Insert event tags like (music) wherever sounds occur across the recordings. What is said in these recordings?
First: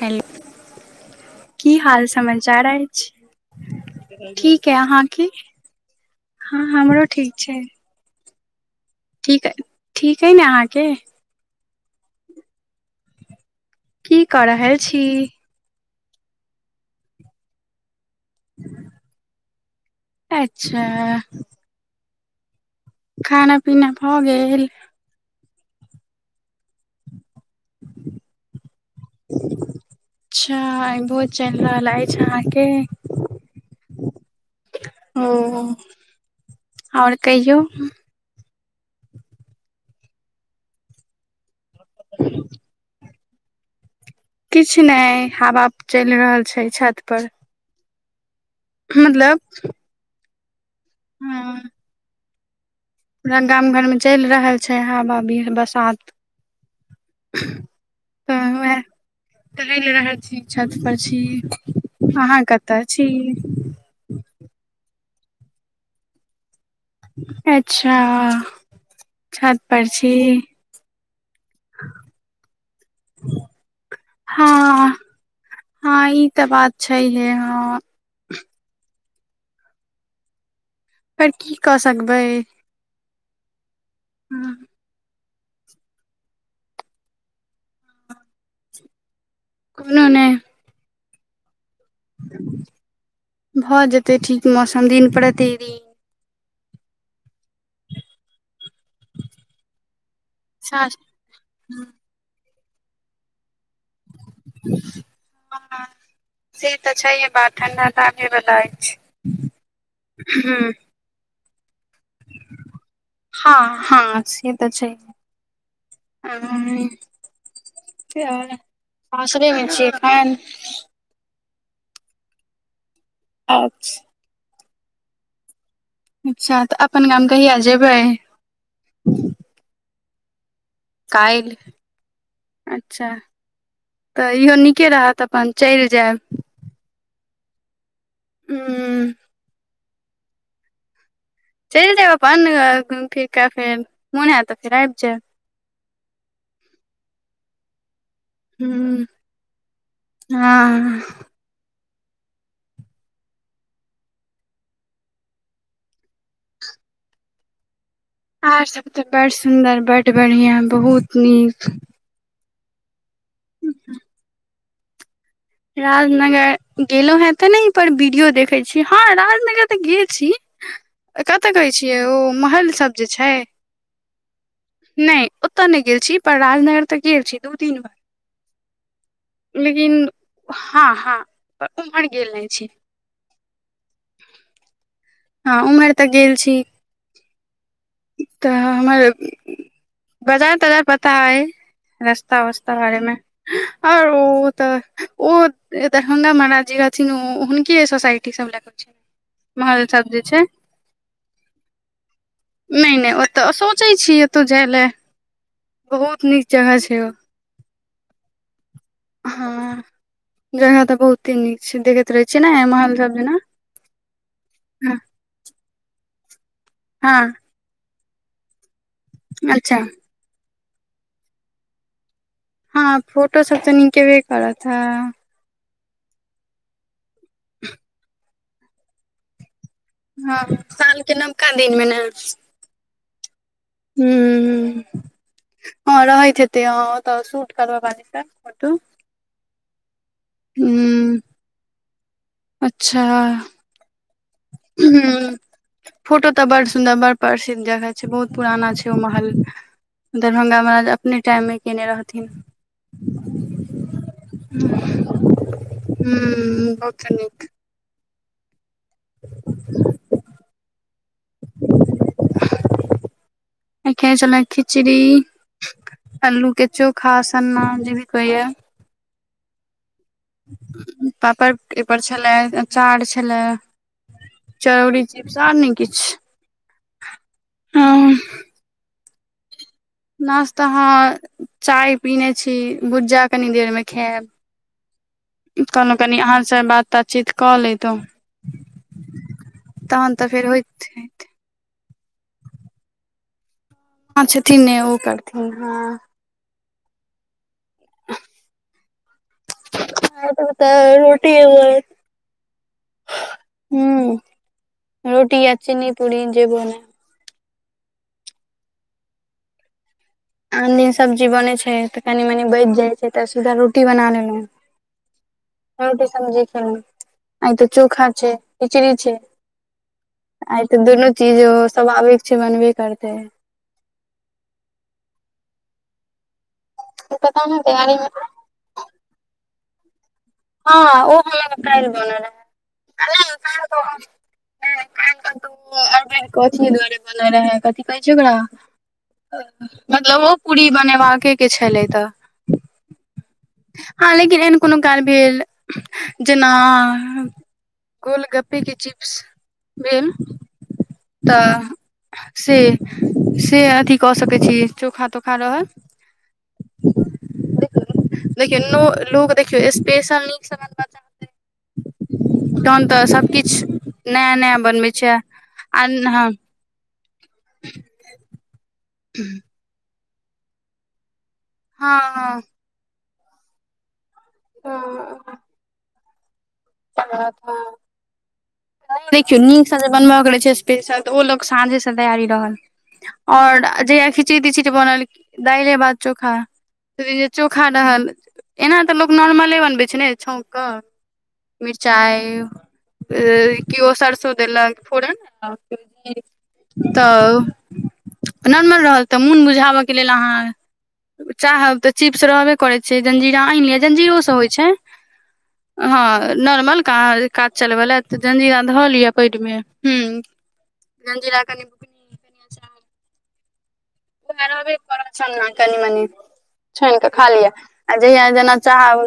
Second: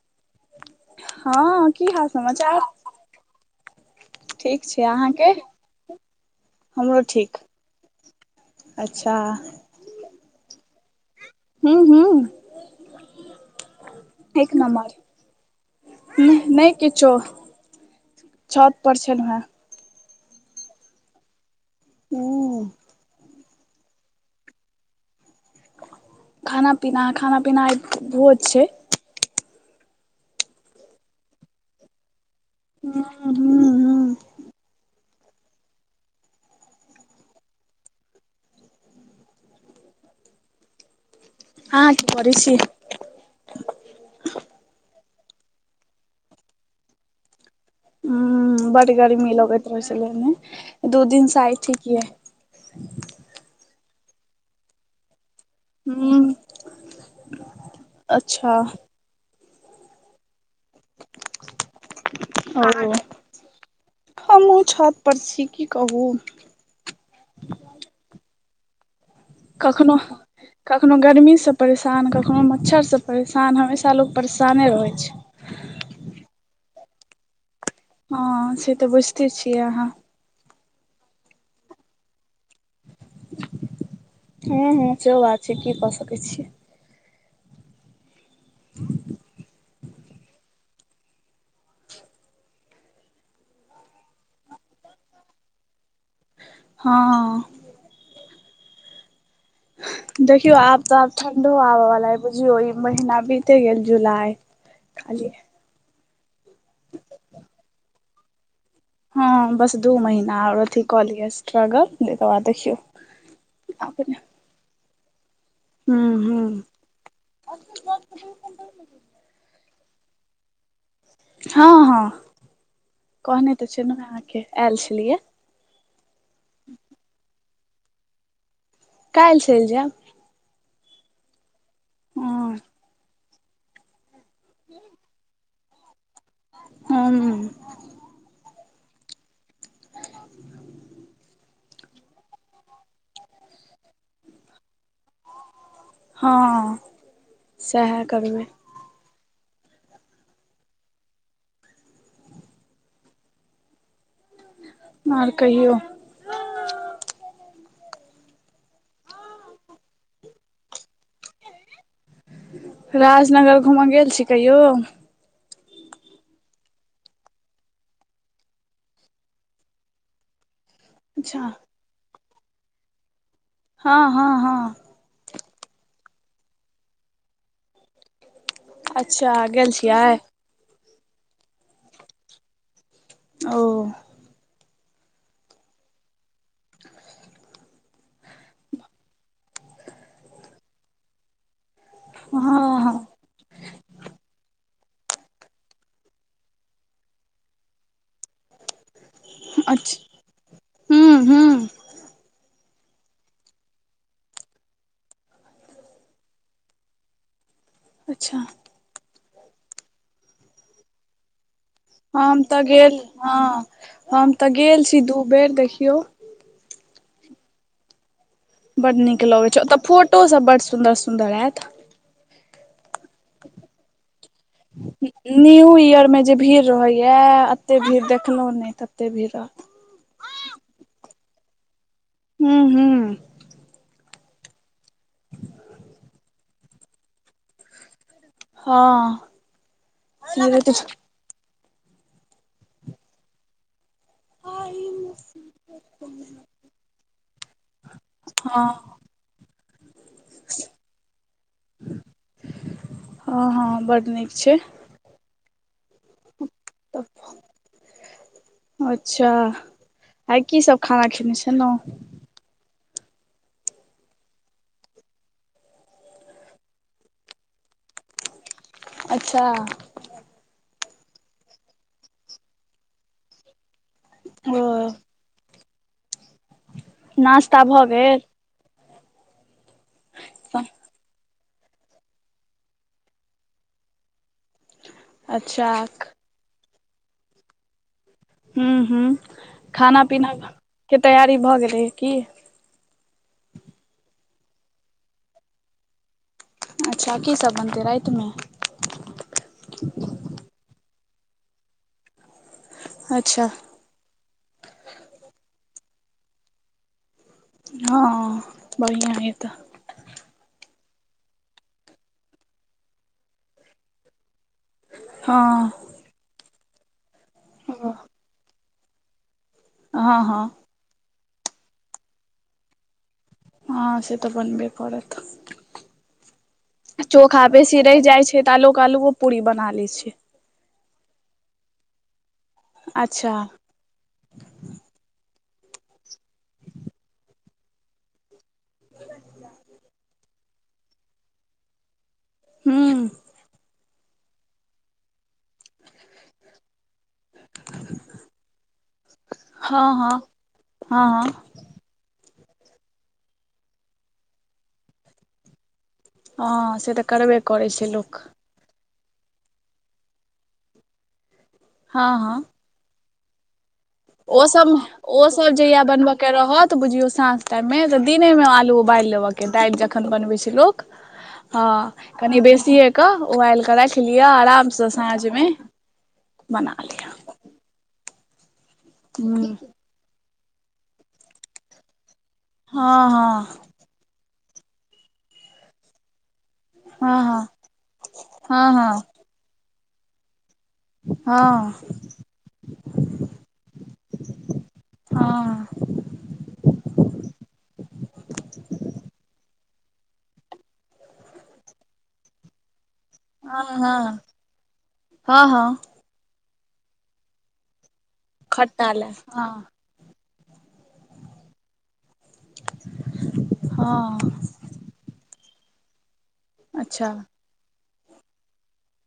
Hello हँ, की हाल हाल-समाचार? समाचार अछि ठीक छै, अहाँके? हमरो ठीक। अच्छा ठीक ठीक अइ ने अहाँके? ह्म ह्म, की कऽ एक रहल नमबर। छी नहि नइ किछो, छत पर छलहुँ हें। अच्छा उम्म। खाना पीना भऽ गेल? खाना-पीना खाना-पीना आय भोज छै। च्छा आइ भोज चलि रहल अछि अँहा के हूँ हूँ हूँ ओ आओर कहियौ। अहाँ की करै छी? किछ नइ हवा चलि रहल छै छतपर ह्म्म, बड गर्मी लगैत रहै छलै ने दू दिन से हँ आय ठीक यए। पूरा गाम घरमे चैल रहल छै हबा विहर बस हँ हूँ तऽ अच्छा (unintelligible) वएह ओ टहैल रहल छी, छतपर छी। अहाँ कतऽ छी? हमहूँ छतपर छी, की कहू। अच्छा। छत पर कखनो छी? कखनो गरमीसँ परेशान, कखनो मच्छरसँ परेशान, हमेशा लोक परेशाने रहै हँ छै। हँ ई तऽ बात छैहे, हँ। हँ से तऽ बुझिते छियै अहाँ। पर की कऽ सकबै। हँ हूँ हूँ, सेहो बात छै। की कऽ सकै छियै। (inaudible) कोनो नहि। भऽ जेतै ठीक मौसम दिन-प्रतिदिन। हँ देखियो आब तऽ सास आब ठंडो आबयवाला अइ, बुझियो ई महिना बीते गेल। जुलाई खाली हँ, से तऽ छैहे बात, ठण्ढा तऽ आबहे वाला अछि। हँ बस दू महिना आओर हूँ अथि कऽ लियस। (unintelligible) एकर बाद देखियौ। हँ हँ से तऽ छै। हूँ हूँ (unintelligible) सासुरेमे छी एखैन? हँ हँ। कहने तऽ अच्छा छलहुँ अहाँके, आएल छलियै। अच्छा तऽ अपन गाम कहिआ जेबै? काइल्ह चैल जाएब। काइल्ह, हँ अच्छा। तऽ इहो निके रहत अपन चलि जाएब। ह्म ह्म। हूं (inaudible) चलि जायब अपन घुमि फिर कऽ फेर मोन होयत तऽ फेर आबि जायब हँ सएह करबै हूं हँ आर कहियौ आर सब तऽ बड़ सुंदर बड बढ़िया बहुत नीक राजनगर घूमऽ गेल छी कहियो? राजनगर गेलौंहें तऽ नय पर वीडियो देखय छी हँ राजनगर तऽ गेल छी ह (inaudible) कतऽ कहै छियै ओ महलसभ जे छै हँ हँ हँ नहि ओतऽ नहि गेल छी पर राजनगर तऽ गेल छी दू तीन बार अच्छा गेल लेकिन छियै हँ हँ पर उम्हर गेल नहि छी ओ हँ उम्हर तऽ गेल छी तऽ हमर बाजार ताजार पता अइ रस्ता वस्ता हँ हँ बारेमे आर ओ तऽ ओ दरभंगा महाराज जे रहथिन हुनके सोसाइटी सब ल (unintelligible) महल सब अच्छा जे छै हूँ हूँ नहि नहि ओतऽ सोचै छियै ओतौ जाइ लए बहुत नीक जगह छै ओ अच्छा हँ जगह तऽ बहुते नीक छै देखैत रहै हम छियै तऽ ने महल गेल सब जेना हँ हम तऽ गेल छी दू बेर देखियौ हँ बड नीक लगे छै अच्छा ओतऽ फोटो सब बड सुंदर सुन्दर आयत हँ फोटो सऽ तऽ नीक एबे करतऽ हॅं न्यू इयरमे जे भीड़ रहैया एते भीड़ देखलहुँ नहि तते भीड़ रहत हँ सालके नवका दिनमे ने हूॅं हूँ हं हॅं रहैत हेतै ह ओतऽ शूट करबऽ बाली सबके हँ इहो बेर तऽ हूँ अच्छा हं फोटो तऽ बड़ सुन्दर बड़ पसीनगर हैत छै बहुत हँ पुराना छै ओ महल दरभंगा महाराज अपने टाइममे कयने रहथिन बड्ड नीक छै हुं बहुते नीक अच्छा आय की सब खाना खेने छलहुं आय खेने छलहुं खिचड़ी अल्लू के चोखा सन्ना जे भी कहियै अच्छा पापड़ ए पर छलै, अचार छलै। ओ चरौरी, चिप्स आर नै किछ। नाश्ता भ गेल। नाश्ता हां चाय पीने छी, भुज्जा कनि देर मे खाएब। उम्म अच्छा कहलौ कनि अहाँ से बात तात चीत कऽ लेतौ। हुं-हुं खाना-पीना फेर होइत के हेत। तैयारी भऽ गेलै की। मां छथिन ने ओ करथिन हां। अच्छा की सब बनतै राएत मे। आय पर ते रोटी और अच्छा। हुं रोटी या चिन्नी पूरी जे बना। हां बढ़ियाँ या तऽ। आन दिन सब्जी बनै छै तऽ कनि-मनि बच जाय छै तऽ सीधा रोटी बना लेलौ। हां। रोटी सब्जी खेलौ, आय ते चोखा छै, खिचड़ी छै। हां-हां। आय तऽ दुनू चीजो स्वभाविक छै, बनबे करतै। हां से तऽ बनबे करत आ पता चोखा नहि बेसी तैयारी रैह मे जाय छै। त लोेक अल्लूओ पूरी बना लै छै। हां उ हमरा लग काएल बनल अय। अच्छा। (unintelligible) हां काएल (unintelligible) कथी दुआरे बने रहै, कथी कहै छै ओकरा अ मतलब ओ पूरी बनेबाके छलै तऽ। हूँ। हां लेकिन एहन कुनू काल भेल जेना गोलगप्पे के चिप्स हँ भेल। हँ हँ हँ तऽ से, से अथी कऽ सकै छी चोखा-तोखा रहल हां से तऽ करबे करै छै लोक। देखियौ नो लोग देखियौ स्पेशल नीक से बनबा चाहते तहन तऽ सब किछ ओ सब ओ सब जहिया बनबऽ के हँ रहत बुझियौ साँझ टाइम मे तऽ दिने मे आलू उबाल लेबऽ के दाल ज खन बनबै छै लोक हां कनि हँ बेसिये के उबाल के राख लिअ अराम से साँझ मे बना लि देखियौ हूँ नीक से जे बनबा के रहै छै स्पेशल त ओ लोक साँझे से तैयारी रहल हँ हँ और जहिया खि चि तिचिट बनल दाले, भात, चोखा तभी हँ जे हँ चोखा रहल एना हँ तऽ लोक नॉर्मले बनबै छै ने छौंक क। हँ मिरचाय ए कियो सरसों देलक हँ फोरन हँ (unintelligible) तऽ नॉर्मल रहल तऽ मुन बुझाबा के लेल अहाँ चाहब तऽ चिप्स रहबे करै छै, जलजीरा आन हँ लियो, हँ जलजीरो से होय छै, हँ हँ हां। ए नॉर्मल का काज चलबै ले त जलजीरा धऽ खट्टा लिअ लए पेट हँ मे। हूँ जलजीरा कनि बुकनी कनि हँ। आ रहबे करत सन्ना कनि-मनि छइन अच्छा कऽ खा लिअ। आ जहिया जेना चाहब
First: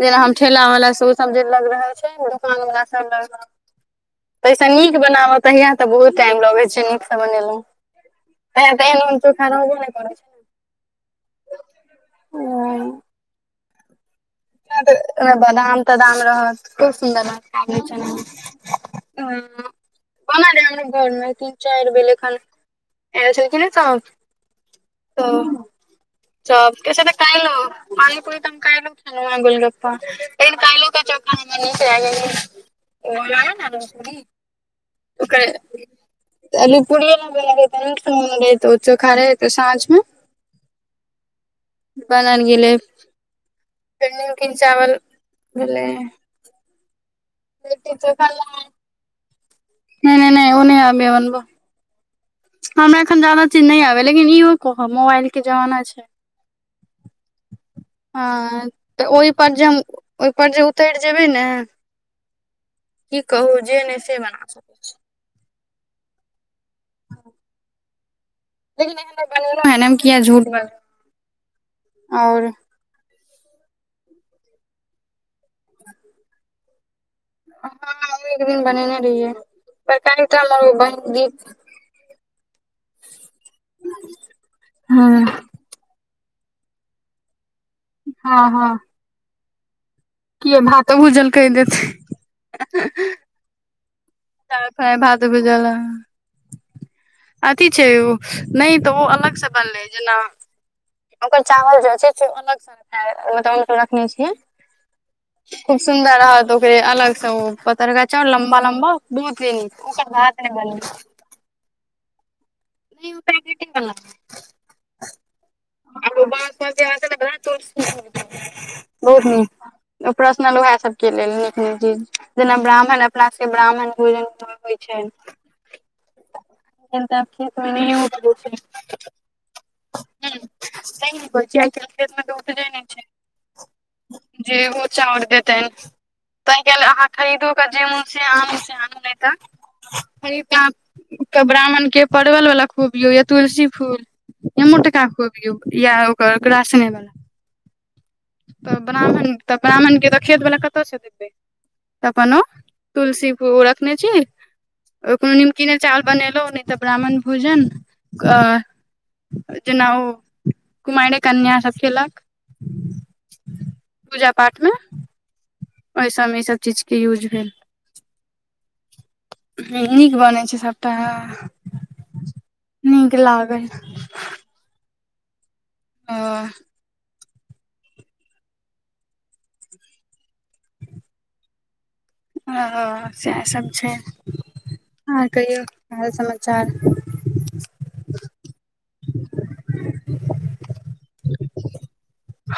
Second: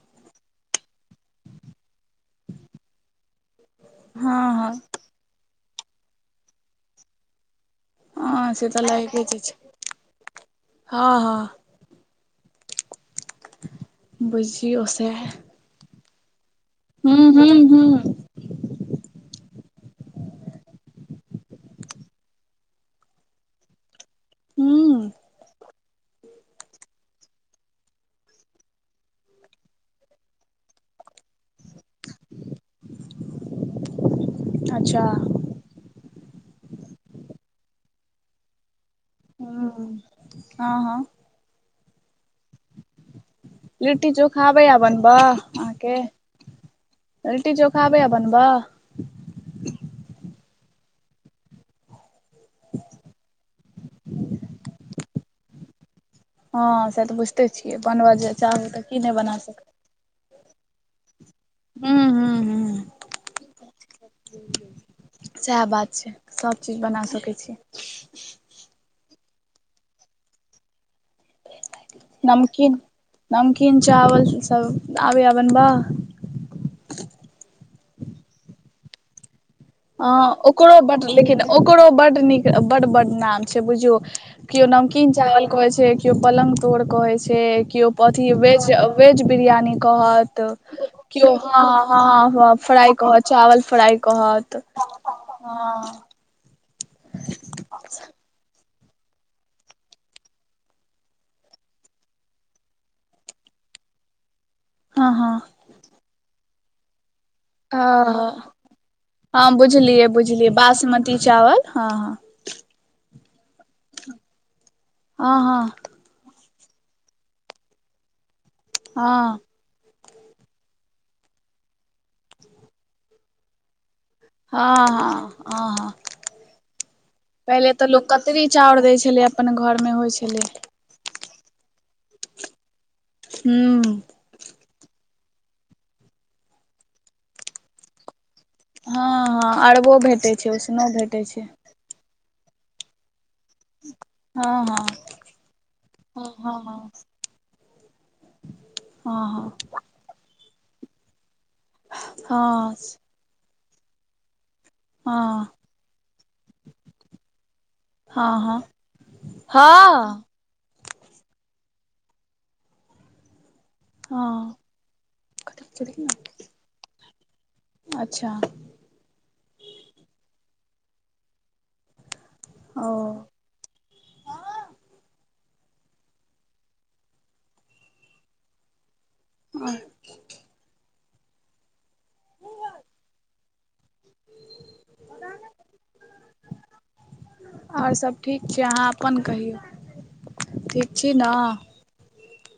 जेना हम ठेला वला सब ओ सब जे लग रहै छै ओ दुकान वला सब लग रह हँ तैय स हँ नीक बनाब तहिया तऽ बहुत टाइम लगै छै नीक स बनेलौं। हँ से तहिया तऽ एहन ओहन लगे जे चोखा छै रहबो नैय करै छै हँ (unintelligible) बुइझ मरा त ओयमे बदाम-तदाम रहत खूब सुन्दर हूँ हूँ लागत काबुली हूँ चना। हं। बनल है हमरो घरमे तीन-चाइर बेल एखन एल छेलखिनैं तऽ हूं तऽ चॉप के से तऽ काइलो पानी-पुरी तऽ हम काइलो खेलौं हैं गोलगप्पा। लेकिन काइलो के चोखा हमरा नीक लागल ये। एगो लाही न आरो पुरी। अच्छा। तऽ तऽ आलु पूरिये लै बनबै तऽ नीक स बनेबै तऽ ओ चोखा रहै तऽ साँझ हूँ ह्म हँ हँ। बनल गेलै लिट्टी फेर चोखा नीमकीन आबैया चावल बनबऽ भेलै। अहाँके लिट्टी चोखा आबैया बनबऽ? नैय नैय नैय ओ नैय आबैया बनबऽ। हमरा एखन ज्यादा चीज नैय आबैया लेकिन इहो कहब मोबाइल के जमाना छै। हँ से तऽ बुइझते छियै बनबऽ जे चाहबै तऽ की नैय बना सकै ओयपर जे उतैर जेबै ने हूँ हूँ हूँ की कहू जे नैय से बना सकै छी। सएह बात छै सभचीज बना सकै छी। लेकिन एखन तक बनेलौं हैं नै हम किया झूठ बाजु। नमकीन नमकीन चावल सब आबैया बनबऽ? (inaudible) हँ ओ एक दिन बनेने रहियै। हँ तरकारीटा हमर ओकरो बड बहिन दी लेकिन ओकरो बड नीक बड-बड नाम छै बुझियौ किओ नमकीन हँ चावल कहै छै किओ पलंग तोड़ कहय छै किओ अथी हँ वेज हँ वेज बिरयानी कह त किये भातो भूजल किओ कहि हं देतै हं हं फ्राई कहत चावल फ्राई कहत। फ्राई भात भूजलऽ। हँ अथी छै ओ नैय तऽ ओ अलग स बनलय जेना ओकर चावल जे छै से ओ अलग स रखैल मतलब ओहिन कऽ रखने छियै। हं हँ। खूब सुन्दर रहत ओकरे अलग स ओ पतरका चाउर हँ लम्बा लम्बा। बहुत हँ नीक बुझलियै ओकर भात नहि बुझलियै बनल बासमती चावल हँ हँ। नय ओ पैकेटेवला। अ हँ। तोहर ब्याह हेतौ न (unintelligible) बहुत हँ नीक। प्रसनल उहै सबके लेल नीक नीक चीज जेना ब्राह्मण अपना सबके ब्राह्मण भोजन तऽ हँ होइ हँ छैन। हँ हँ हँ तहन तऽ आब खेत में पहिले तऽ नहिये लोक उपजय कतरी चाउर दै छैन छलै अपन घरमे होइ हुं। छलै नैय नीक होइ छै आइ-काइल के डेट में तऽ उतरय नैय छै। हूं। जे ओ चाउर देतैन तहिं काल अहाँ खरीदो कऽ जे मून छै आम छै आम हँ हँ अरबो भेटै नैय छै उसनो भेटै छै तऽ (unintelligible) ब्राह्मण के परवल वाला खुअबियौ या तुलसी फूल हँ या हँ मोटका खुअबियौ या हँ ओकर हँ ग्रासने हँ वला तऽ हँ ब्राह्मण हँ तऽ ब्राह्मणके तऽ खेत वला कत्तऽ स देतय तऽ अपन ओ हँ तुलसी ओ रखने छी कुनो हँ नीमकीने चावल बनेलौं नैय तऽ ब्राह्मण भोजन अ हँ जेना ओ हँ कुमाइरे कन्या सब खेलऽक। हँ। कथी? अयसबमे ईसब चीज के युज भेल। अच्छा। हूं नीक बनय छै सबटा ओ नीक लागय ओ और? ए हँ सएहसभ छै आर कहियौ हाल-समाचार। और सब ठीक छै अहाँ अपन कहियौ ठीक छी न?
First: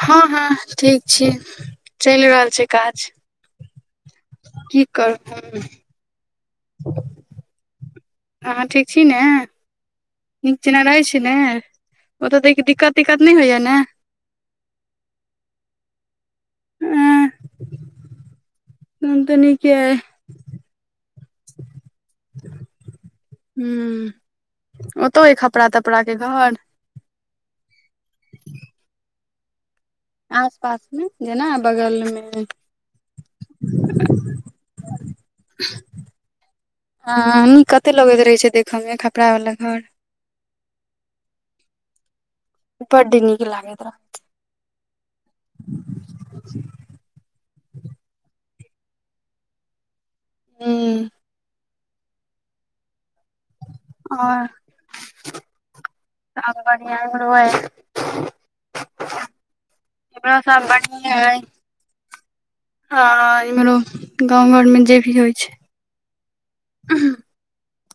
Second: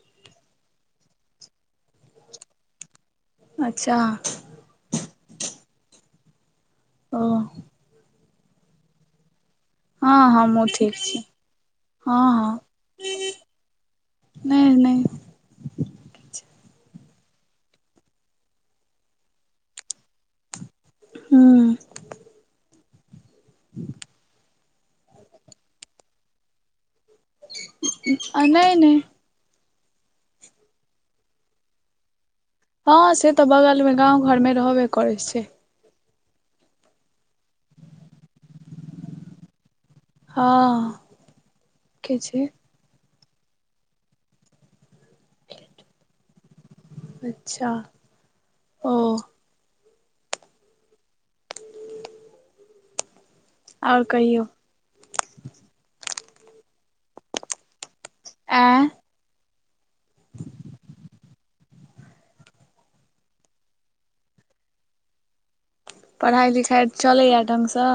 हँ हँ ठीक छी चइल रहल छैय काज। अच्छा। की कर ओ (unintelligible) अहाँ ठीक छी ने? हँ नीक हमहूँ जना ठीक रहय छी ने हँ ओतऽ दै दिक्कत-तिक्कत नैय होइया ने? नै नै। एँ तहन तऽ नीके अय। हूं। हूं ओतौ अय खपड़ा-तपड़ा के घर? अ नैय नैय। आस-पास में जेना बगल में। हँ से तऽ बगलमे गाँव घरमे रहबे करै छै। हं नीक कते लगैत रहै छै देखऽ में खपड़ा वला घर। हँ के छै? बड्ड नीक लागैत रह (unintelligible) अच्छा ओ। हूं। आओर कहियौ और (unintelligible) बढ़िआँ (unintelligible) आँय (unintelligible) सब बढ़िएँ अय। आ इम्हरो गाँंव घर में जे भी होइ छै। पढ़ाई-लिखाई चलैए ढ़ंग स?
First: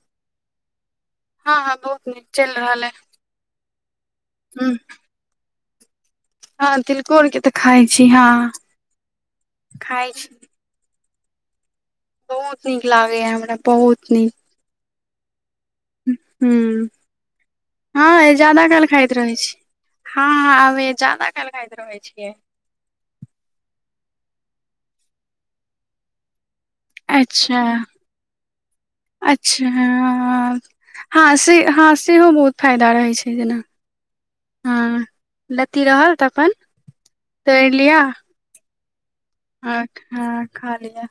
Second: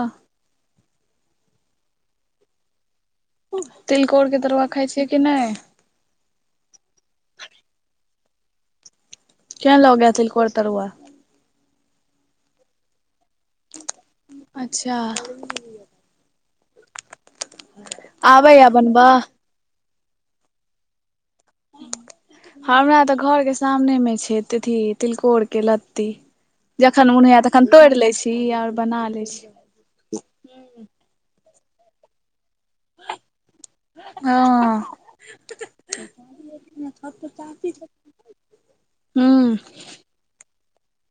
हँ हँ बहुत नीक चइल रहल अय। तिलकोरके तरुआ खाइ छियै कि नै? हँ तिलकोर के तऽ खाइ छी हँ। केहन खाइ लगैए छी तिलकोर तरुआ? बहुत नीक लागेया हमरा बहुत नीक। अच्छा- - उहु, हँ जादा आबैए काल खाइत बनबऽ रहै छी। हँ- हँ अभी जदा खल खाइत रहे छियै। हमरा तऽ घरके सामनेमे छै तथि तिलकोरके लत्ती- - जखन मोन होय अच्छा तखन तोड़ि लै छी और बना लै छी। ह- ह- ह से हाँसीहो बहुत फायदा रहै छै जेना- - हँ, लत्ती रहल तखेन तोड़लिअ- - हू- - हँ खा लिअ।